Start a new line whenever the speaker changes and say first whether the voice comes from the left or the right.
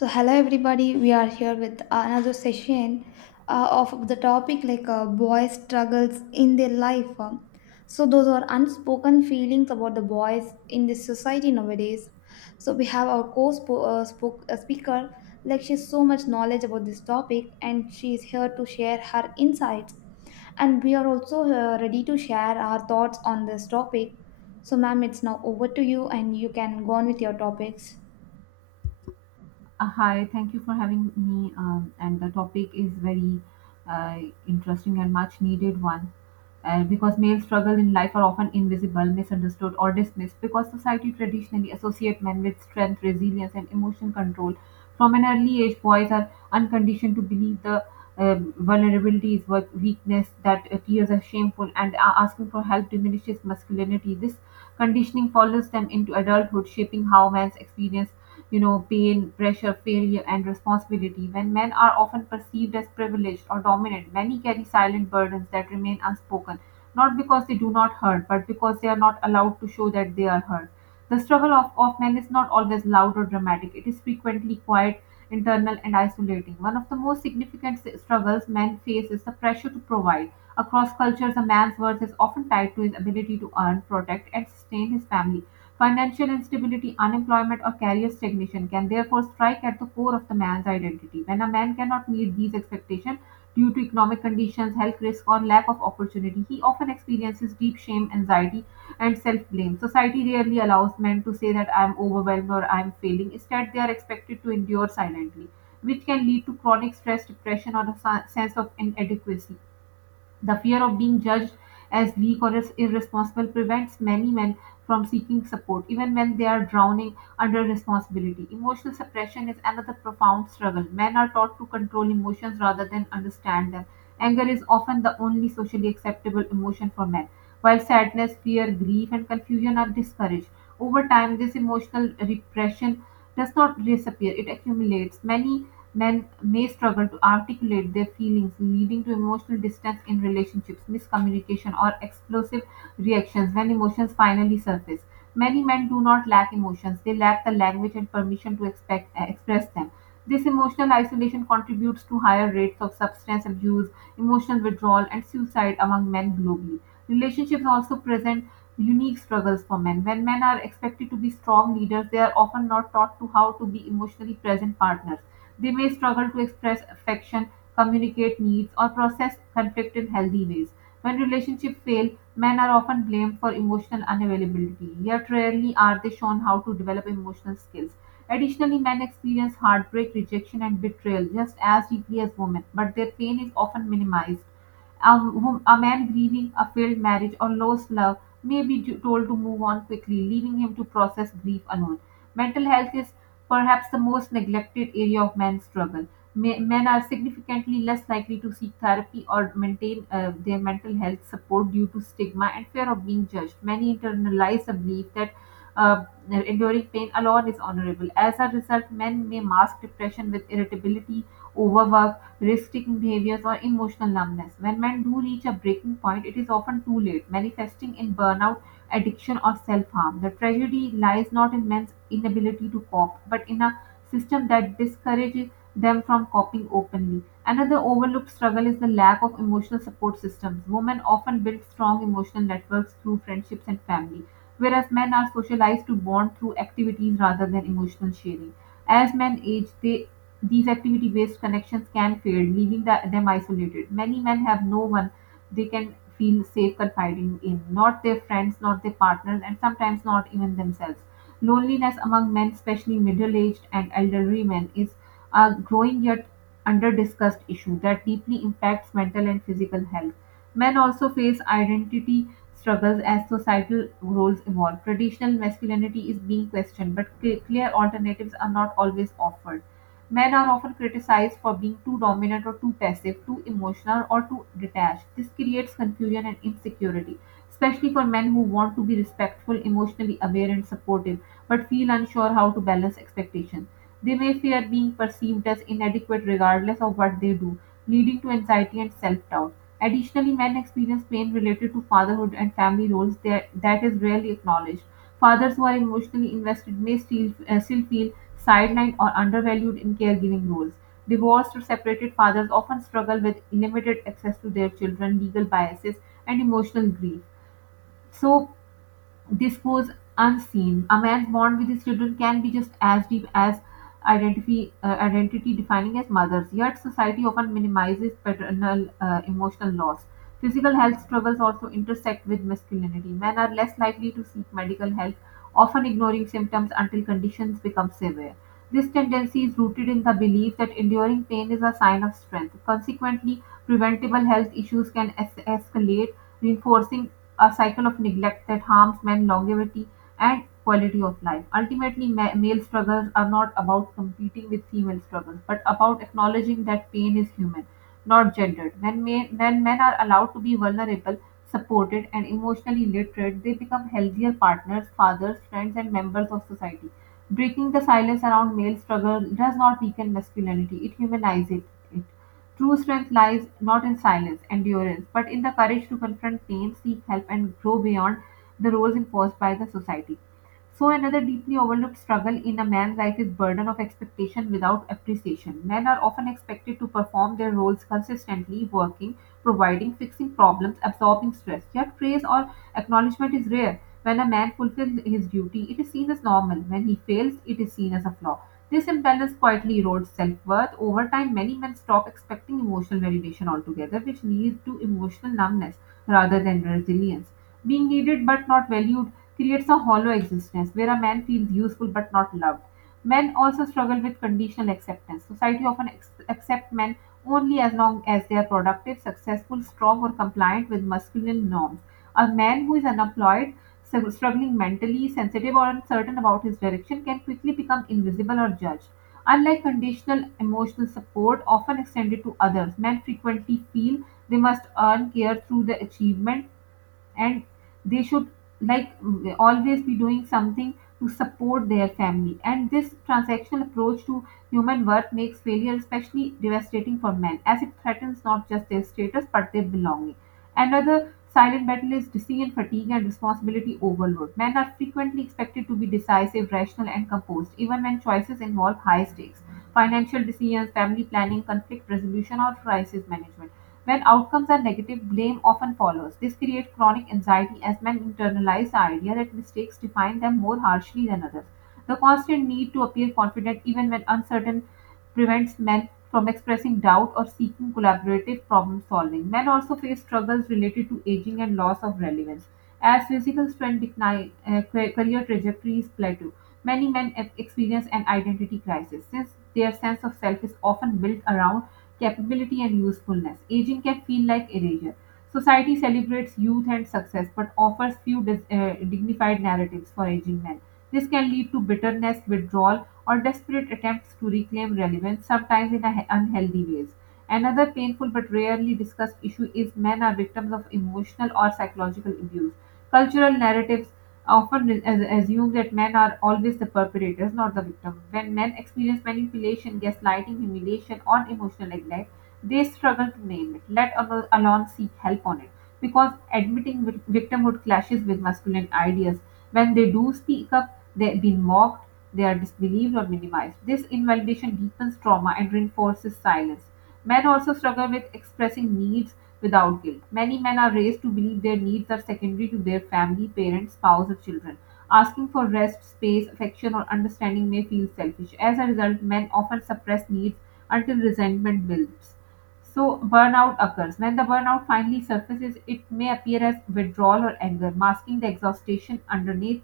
left: So hello everybody, we are here with another session of the topic like boys' struggles in their life. So those are unspoken feelings about the boys in this society nowadays. So we have our speaker, like she has so much knowledge about this topic, and she is here to share her insights. And we are also ready to share our thoughts on this topic. So, ma'am, it's now over to you, and you can go on with your topics.
right: Hi, thank you for having me. And the topic is very uh, interesting and much needed one. Because male struggle in life are often invisible, misunderstood, or dismissed because society traditionally associate men with strength, resilience, and emotion control. From an early age, boys are unconditioned to believe the vulnerability is weakness, that tears are shameful, and asking for help diminishes masculinity. This conditioning follows them into adulthood, shaping how men experience pain, pressure, failure, and responsibility. When men are often perceived as privileged or dominant, many carry silent burdens that remain unspoken, not because they do not hurt, but because they are not allowed to show that they are hurt. The struggle of men is not always loud or dramatic, it is frequently quiet, internal, and isolating. One of the most significant struggles men face is the pressure to provide. Across cultures, a man's worth is often tied to his ability to earn, protect, and sustain his family. Financial instability, unemployment, or career stagnation can therefore strike at the core of the man's identity. When a man cannot meet these expectations due to economic conditions, health risk, or lack of opportunity, he often experiences deep shame, anxiety, and self blame. Society rarely allows men to say that I am overwhelmed or I am failing. Instead, they are expected to endure silently, which can lead to chronic stress, depression, or a sense of inadequacy. The fear of being judged as weak or as irresponsible prevents many men from seeking support, even when they are drowning under responsibility. Emotional suppression is another profound struggle. Men are taught to control emotions rather than understand them. Anger is often the only socially acceptable emotion for men, while sadness, fear, grief, and confusion are discouraged. Over time, this emotional repression does not disappear, it accumulates. Many men may struggle to articulate their feelings, leading to emotional distance in relationships, miscommunication, or explosive reactions when emotions finally surface. Many men do not lack emotions, they lack the language and permission to expect, express them. This emotional isolation contributes to higher rates of substance abuse, emotional withdrawal, and suicide among men globally. Relationships also present unique struggles for men. When men are expected to be strong leaders, they are often not taught to how to be emotionally present partners, they may struggle to express affection, communicate needs, or process conflict in healthy ways. When relationships fail, men are often blamed for emotional unavailability, yet rarely are they shown how to develop emotional skills. Additionally, men experience heartbreak, rejection, and betrayal just as deeply as women, but their pain is often minimized. A man grieving a failed marriage or lost love may be told to move on quickly, leaving him to process grief alone. Mental health is perhaps the most neglected area of man's struggle. Men are significantly less likely to seek therapy or maintain their mental health support due to stigma and fear of being judged. Many internalize the belief that uh, enduring pain alone is honorable. As a result, men may mask depression with irritability, overwork, risk taking behaviors, or emotional numbness. When men do reach a breaking point, it is often too late, manifesting in burnout, addiction, or self harm. The tragedy lies not in men's inability to cope, but in a system that discourages them from coping openly. Another overlooked struggle is the lack of emotional support systems. Women often build strong emotional networks through friendships and family, whereas men are socialized to bond through activities rather than emotional sharing. As men age, they, these activity based connections can fade, leaving them isolated. Many men have no one they can feel safe confiding in, not their friends, not their partners, and sometimes not even themselves. Loneliness among men, especially middle aged and elderly men, is a growing yet under discussed issue that deeply impacts mental and physical health. Men also face identity struggles as societal roles evolve. Traditional masculinity is being questioned, but clear alternatives are not always offered. Men are often criticized for being too dominant or too passive, too emotional or too detached. This creates confusion and insecurity, especially for men who want to be respectful, emotionally aware, and supportive, but feel unsure how to balance expectations. They may fear being perceived as inadequate regardless of what they do, leading to anxiety and self doubt. Additionally, men experience pain related to fatherhood and family roles that is rarely acknowledged. Fathers who are emotionally invested may still feel sidelined or undervalued in caregiving roles. Divorced or separated fathers often struggle with limited access to their children, legal biases, and emotional grief. So this goes unseen. A man's bond with his children can be just as deep as identity defining as mothers. Yet society often minimizes paternal emotional loss. Physical health struggles also intersect with masculinity. Men are less likely to seek medical help, often ignoring symptoms until conditions become severe. This tendency is rooted in the belief that enduring pain is a sign of strength. Consequently, preventable health issues can escalate, reinforcing a cycle of neglect that harms men longevity and quality of life. Ultimately, male struggles are not about competing with female struggles but about acknowledging that pain is human, not gendered. When men are allowed to be vulnerable, supported and emotionally literate, they become healthier partners, fathers, friends and members of society. Breaking the silence around male struggle does not weaken masculinity, it humanizes it. True strength lies not in silence, endurance, but in the courage to confront pain, seek help, and grow beyond the roles imposed by the society. So another deeply overlooked struggle in a man's life is burden of expectation without appreciation. Men are often expected to perform their roles consistently, working, providing, fixing problems, absorbing stress. Yet praise or acknowledgement is rare. When a man fulfills his duty, it is seen as normal. When he fails, it is seen as a flaw. This imbalance quietly erodes self worth. Over time, many men stop expecting emotional validation altogether, which leads to emotional numbness rather than resilience. Being needed but not valued creates a hollow existence where a man feels useful but not loved. Men also struggle with conditional acceptance. Society often accepts men only as long as they are productive, successful, strong, or compliant with masculine norms. A man who is unemployed, so struggling mentally, sensitive, or uncertain about his direction can quickly become invisible or judged. Unlike conditional emotional support, often extended to others, men frequently feel they must earn care through their achievement, and they should, like always be doing something to support their family. And this transactional approach to human worth makes failure especially devastating for men as it threatens not just their status but their belonging. Another silent battle is decision fatigue and responsibility overload. Men are frequently expected to be decisive, rational and composed even when choices involve high stakes: financial decisions, family planning, conflict resolution or crisis management. When outcomes are negative, blame often follows. This creates chronic anxiety as men internalize the idea that mistakes define them more harshly than others. The constant need to appear confident even when uncertain prevents men from expressing doubt or seeking collaborative problem solving. Men also face struggles related to aging and loss of relevance. As physical strength decline, career trajectories plateau. Many men experience an identity crisis since their sense of self is often built around capability and usefulness. Aging can feel like erasure. Society celebrates youth and success but offers few dignified narratives for aging men. This can lead to bitterness, withdrawal, or desperate attempts to reclaim relevance, sometimes in unhealthy ways. Another painful but rarely discussed issue is men are victims of emotional or psychological abuse. Cultural narratives often assume that men are always the perpetrators, not the victim. When men experience manipulation, gaslighting, humiliation, or emotional neglect, they struggle to name it, let alone seek help on it, because admitting victimhood clashes with masculine ideas. When they do speak up, they have been mocked, they are disbelieved or minimized. This invalidation deepens trauma and reinforces silence. Men also struggle with expressing needs without guilt. Many men are raised to believe their needs are secondary to their family, parents, spouse, or children. Asking for rest, space, affection, or understanding may feel selfish. As a result, men often suppress needs until resentment builds. So burnout occurs. When the burnout finally surfaces, it may appear as withdrawal or anger, masking the exhaustion underneath.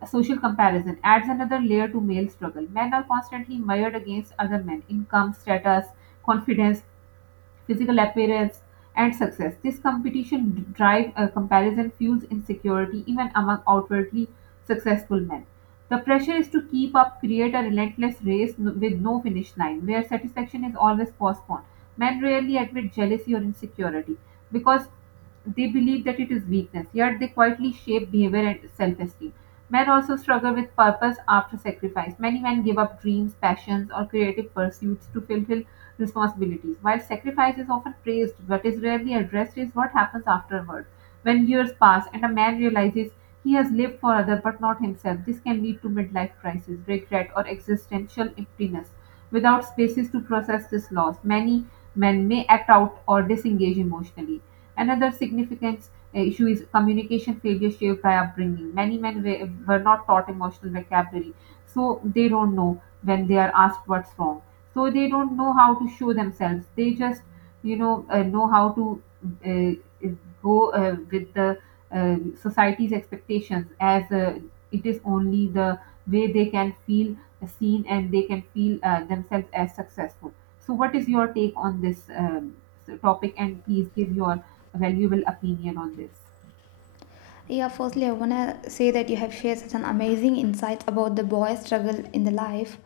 right: A social comparison adds another layer to male struggle. Men are constantly mired against other men: income, status, confidence, physical appearance, and success. This competition drive, comparison fuels insecurity even among outwardly successful men. The pressure is to keep up, create a relentless with no finish line, where satisfaction is always postponed. Men rarely admit jealousy or insecurity because they believe that it is weakness, yet they quietly shape behavior and self esteem. Men also struggle with purpose after sacrifice. Many men give up dreams, passions, or creative pursuits to fulfill responsibilities. While sacrifice is often praised, what is rarely addressed is what happens afterward. When years pass and a man realizes he has lived for others but not himself, this can lead to midlife crisis, regret, or existential emptiness. Without spaces to process this loss, many men may act out or disengage emotionally. Another significant issue is communication failure shaped by upbringing. Many men were not taught emotional vocabulary, so they don't know, when they are asked what's wrong, so they don't know how to show themselves, they just, know how to uh, go with the uh, society's expectations, as it is only the way they can feel seen and they can feel themselves as successful. So what is your take on this topic, and please give your valuable opinion on this.
left: Yeah, firstly, I want to say that you have shared such an amazing insights about the boy struggle in the life.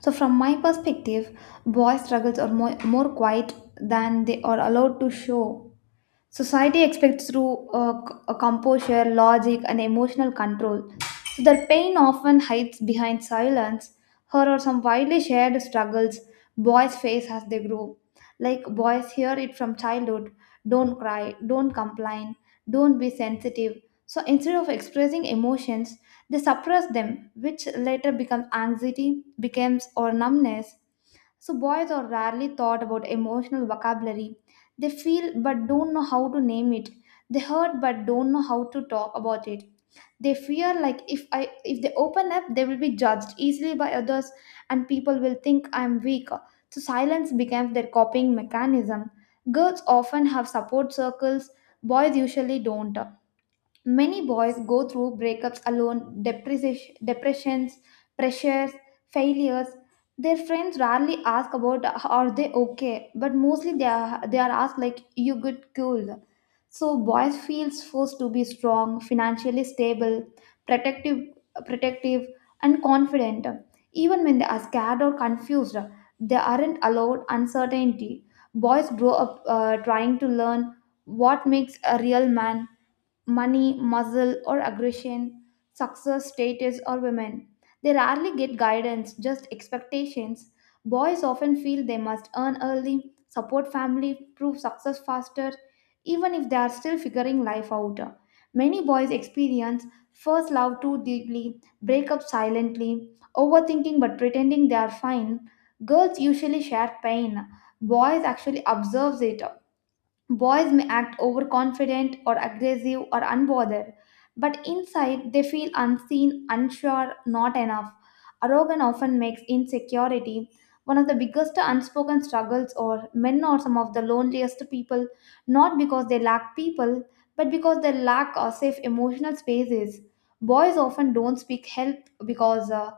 left: So, from my perspective, boy struggles are more quiet than they are allowed to show. Society expects through a composure, logic, and emotional control. So their pain often hides behind silence. Here are some widely shared struggles boys face as they grow. Like boys hear it from childhood: don't cry, don't complain, don't be sensitive. So instead of expressing emotions, they suppress them, which later becomes anxiety, becomes or numbness. So, boys are rarely taught about emotional vocabulary. They feel but don't know how to name it. They hurt but don't know how to talk about it. They fear like if they open up, they will be judged easily by others and people will think I'm weak. So silence becomes their coping mechanism. Girls often have support circles, boys usually don't. Many boys go through breakups alone, depressions, pressures, failures. Their friends rarely ask about are they okay, but mostly they are asked like, you good, cool? So boys feels forced to be strong, financially stable, protective, protective, and confident. Even when they are scared or confused, they aren't allowed uncertainty. Boys grow up trying to learn what makes a real man: money, muscle, or aggression, success, status, or women. They rarely get guidance, just expectations. Boys often feel they must earn early, support family, prove success faster, even if they are still figuring life out. Many boys experience first love too deeply, break up silently, overthinking but pretending they are fine. Girls usually share pain. Boys actually observes it. Boys may act overconfident or aggressive or unbothered, but inside they feel unseen, unsure, not enough. Arrogance often makes insecurity one of the biggest unspoken struggles, or men are some of the loneliest people, not because they lack people, but because they lack safe emotional spaces. Boys often don't speak help because uh,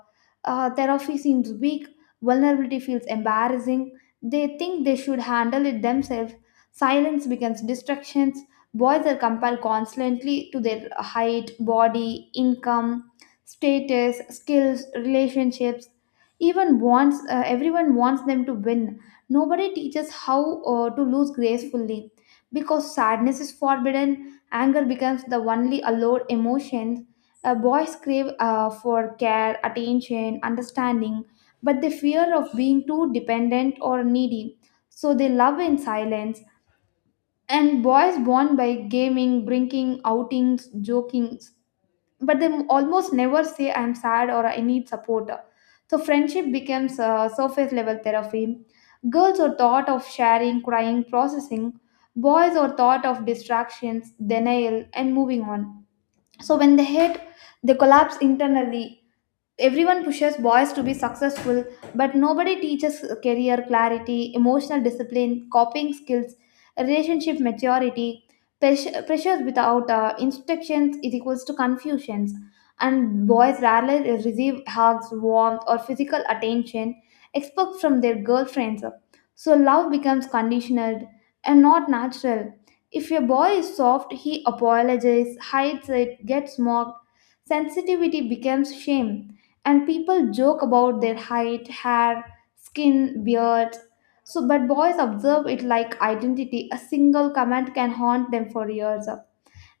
left: uh, therapy seems weak, vulnerability feels embarrassing, they think they should handle it themselves. Silence becomes distractions. Boys are compared constantly to their height, body, income, status, skills, relationships. Even wants Everyone wants them to win. Nobody teaches how to lose gracefully because sadness is forbidden. Anger becomes the only allowed emotion. Boys crave for care, attention, understanding, but they fear of being too dependent or needy. So they love in silence, and boys born by gaming, drinking, outings, joking, but they almost never say I'm sad or I need support. So friendship becomes surface level therapy. Girls are thought of sharing, crying, processing, boys are thought of distractions, denial, and moving on. So when they hate, they collapse internally. Everyone pushes boys to be successful, but nobody teaches career clarity, emotional discipline, coping skills, relationship maturity. Pressures without instructions is equals to confusions. And boys rarely receive hugs, warmth, or physical attention except from their girlfriends, so love becomes conditional and not natural. If your boy is soft, he apologizes, hides it, gets mocked. Sensitivity becomes shame, and people joke about their height, hair, skin, beard. So, but boys observe it like identity. A single comment can haunt them for years.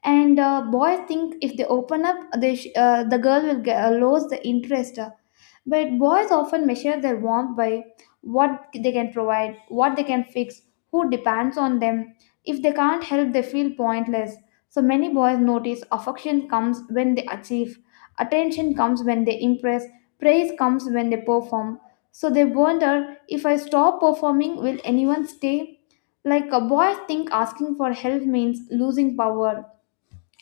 left: And boys think if they open up the girl will lose the interest uh, But boys often measure their warmth by what they can provide, what they can fix, who depends on them. If they can't help, they feel pointless. So many boys notice affection comes when they achieve, attention comes when they impress, praise comes when they perform. So they wonder, if I stop performing, will anyone stay? Like a boy think asking for help means losing power,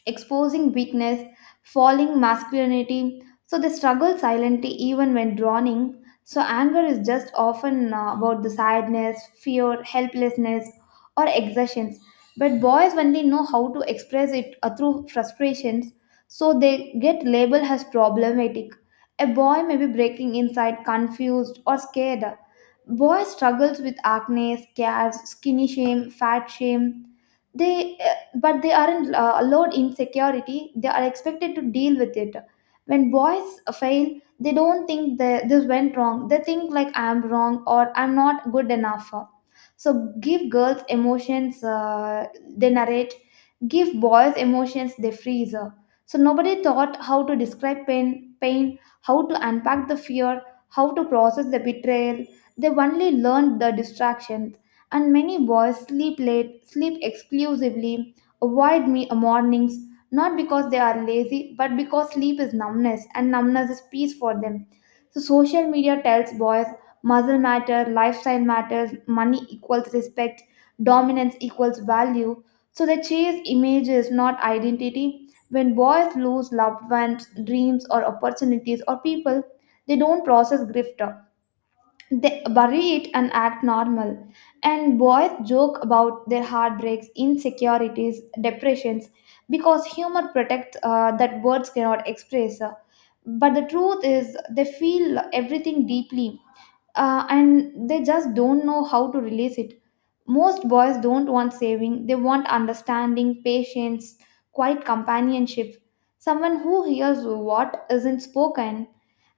left: exposing weakness, falling masculinity. So they struggle silently even when drowning. So anger is just often about the sadness, fear, helplessness, or exertions. But boys, when they know how to express it through frustrations, so they get labeled as problematic. A boy may be breaking inside, confused, or scared. Boy struggles with acne, scars, skinny shame, fat shame. They but they aren't allowed insecurity, they are expected to deal with it. When boys fail, they don't think that this went wrong, they think like I'm wrong or I'm not good enough. So give girls emotions, they narrate. Give boys emotions, they freeze. So nobody thought how to describe pain, how to unpack the fear, how to process the betrayal. They only learned the distractions. And many boys sleep late, sleep exclusively, avoid me mornings, not because they are lazy, but because sleep is numbness and numbness is peace for them. So social media tells boys muscle matter, lifestyle matters, money equals respect, dominance equals value. So they chase images, not identity. When boys lose loved ones, dreams, or opportunities, or people, they don't process grief, they bury it and act normal. And boys joke about their heartbreaks, insecurities, depressions, because humor protects that words cannot express. But the truth is, they feel everything deeply, and they just don't know how to release it. Most boys don't want saving, they want understanding, patience, quiet companionship, someone who hears what isn't spoken.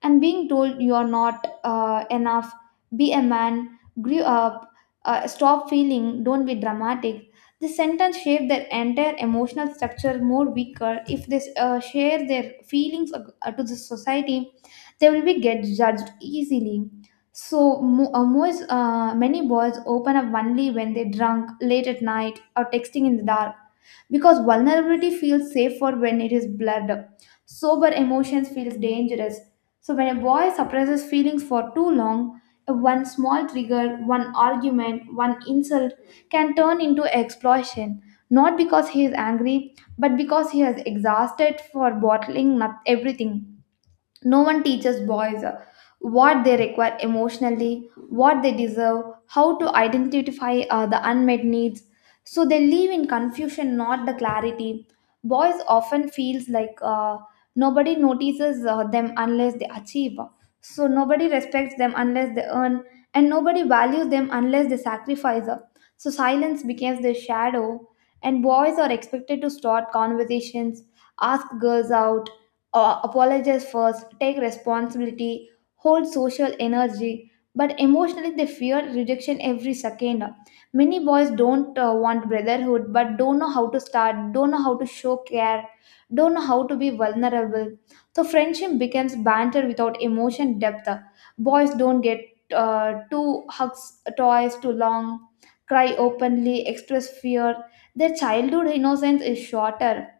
left: And being told you are not enough, be a man, grew up, stop feeling, don't be dramatic. This sentence shape their entire emotional structure more weaker. If they share their feelings to the society, they will be get judged easily. So many boys open up only when they drunk, late at night, or texting in the dark, because vulnerability feels safer when it is blurred. Sober emotions feels dangerous. So when a boy suppresses feelings for too long, one small trigger, one argument, one insult can turn into explosion. Not because he is angry, but because he is exhausted for bottling not everything. No one teaches boys what they require emotionally, what they deserve, how to identify the unmet needs. So they live in confusion, not the clarity. Boys often feels like nobody notices them unless they achieve. So nobody respects them unless they earn, and nobody values them unless they sacrifice. So silence becomes their shadow, and boys are expected to start conversations, ask girls out, apologize first, take responsibility, hold social energy. But emotionally, they fear rejection every second. Many boys don't want brotherhood, but don't know how to start, don't know how to show care, don't know how to be vulnerable. So, friendship becomes banter without emotion depth. Boys don't get two hugs, toys too long, cry openly, express fear. Their childhood innocence is shorter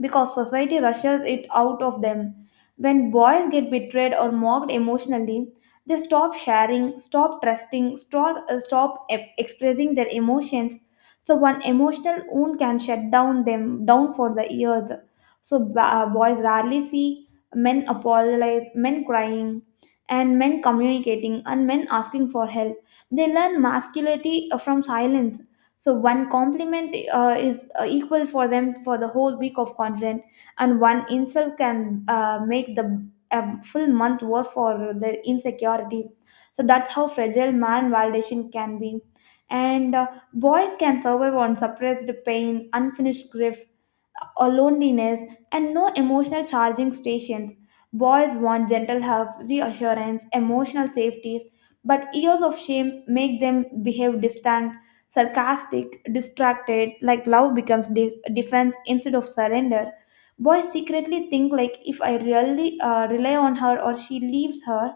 left: because society rushes it out of them. When boys get betrayed or mocked emotionally, they stop sharing, stop trusting, expressing their emotions. So one emotional wound can shut down them down for the years. So boys rarely see men apologize, men crying, and men communicating, and men asking for help. They learn masculinity from silence. So one compliment is equal for them for the whole week of content, and one insult can make the a full month worth for their insecurity. So that's how fragile man validation can be. And Boys can survive on suppressed pain, unfinished grief, or loneliness, and no emotional charging stations. Boys want gentle hugs, reassurance, emotional safety, but years of shame make them behave distant, sarcastic, distracted, like love becomes defense instead of surrender. Boys secretly think, like if I really rely on her or she leaves her,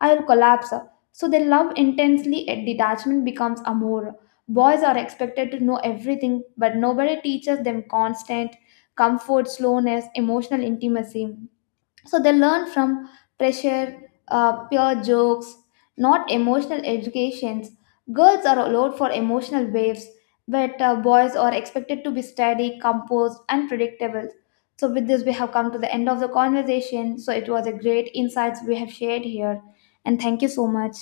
left: I'll collapse. So they love intensely, and detachment becomes amour. Boys are expected to know everything, but nobody teaches them constant, comfort, slowness, emotional intimacy. So they learn from pressure, pure jokes, not emotional educations. Girls are allowed for emotional waves, but boys are expected to be steady, composed, and predictable. So with this, we have come to the end of the conversation. So it was a great insights we have shared here, and thank you so much.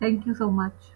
right: Thank you so much.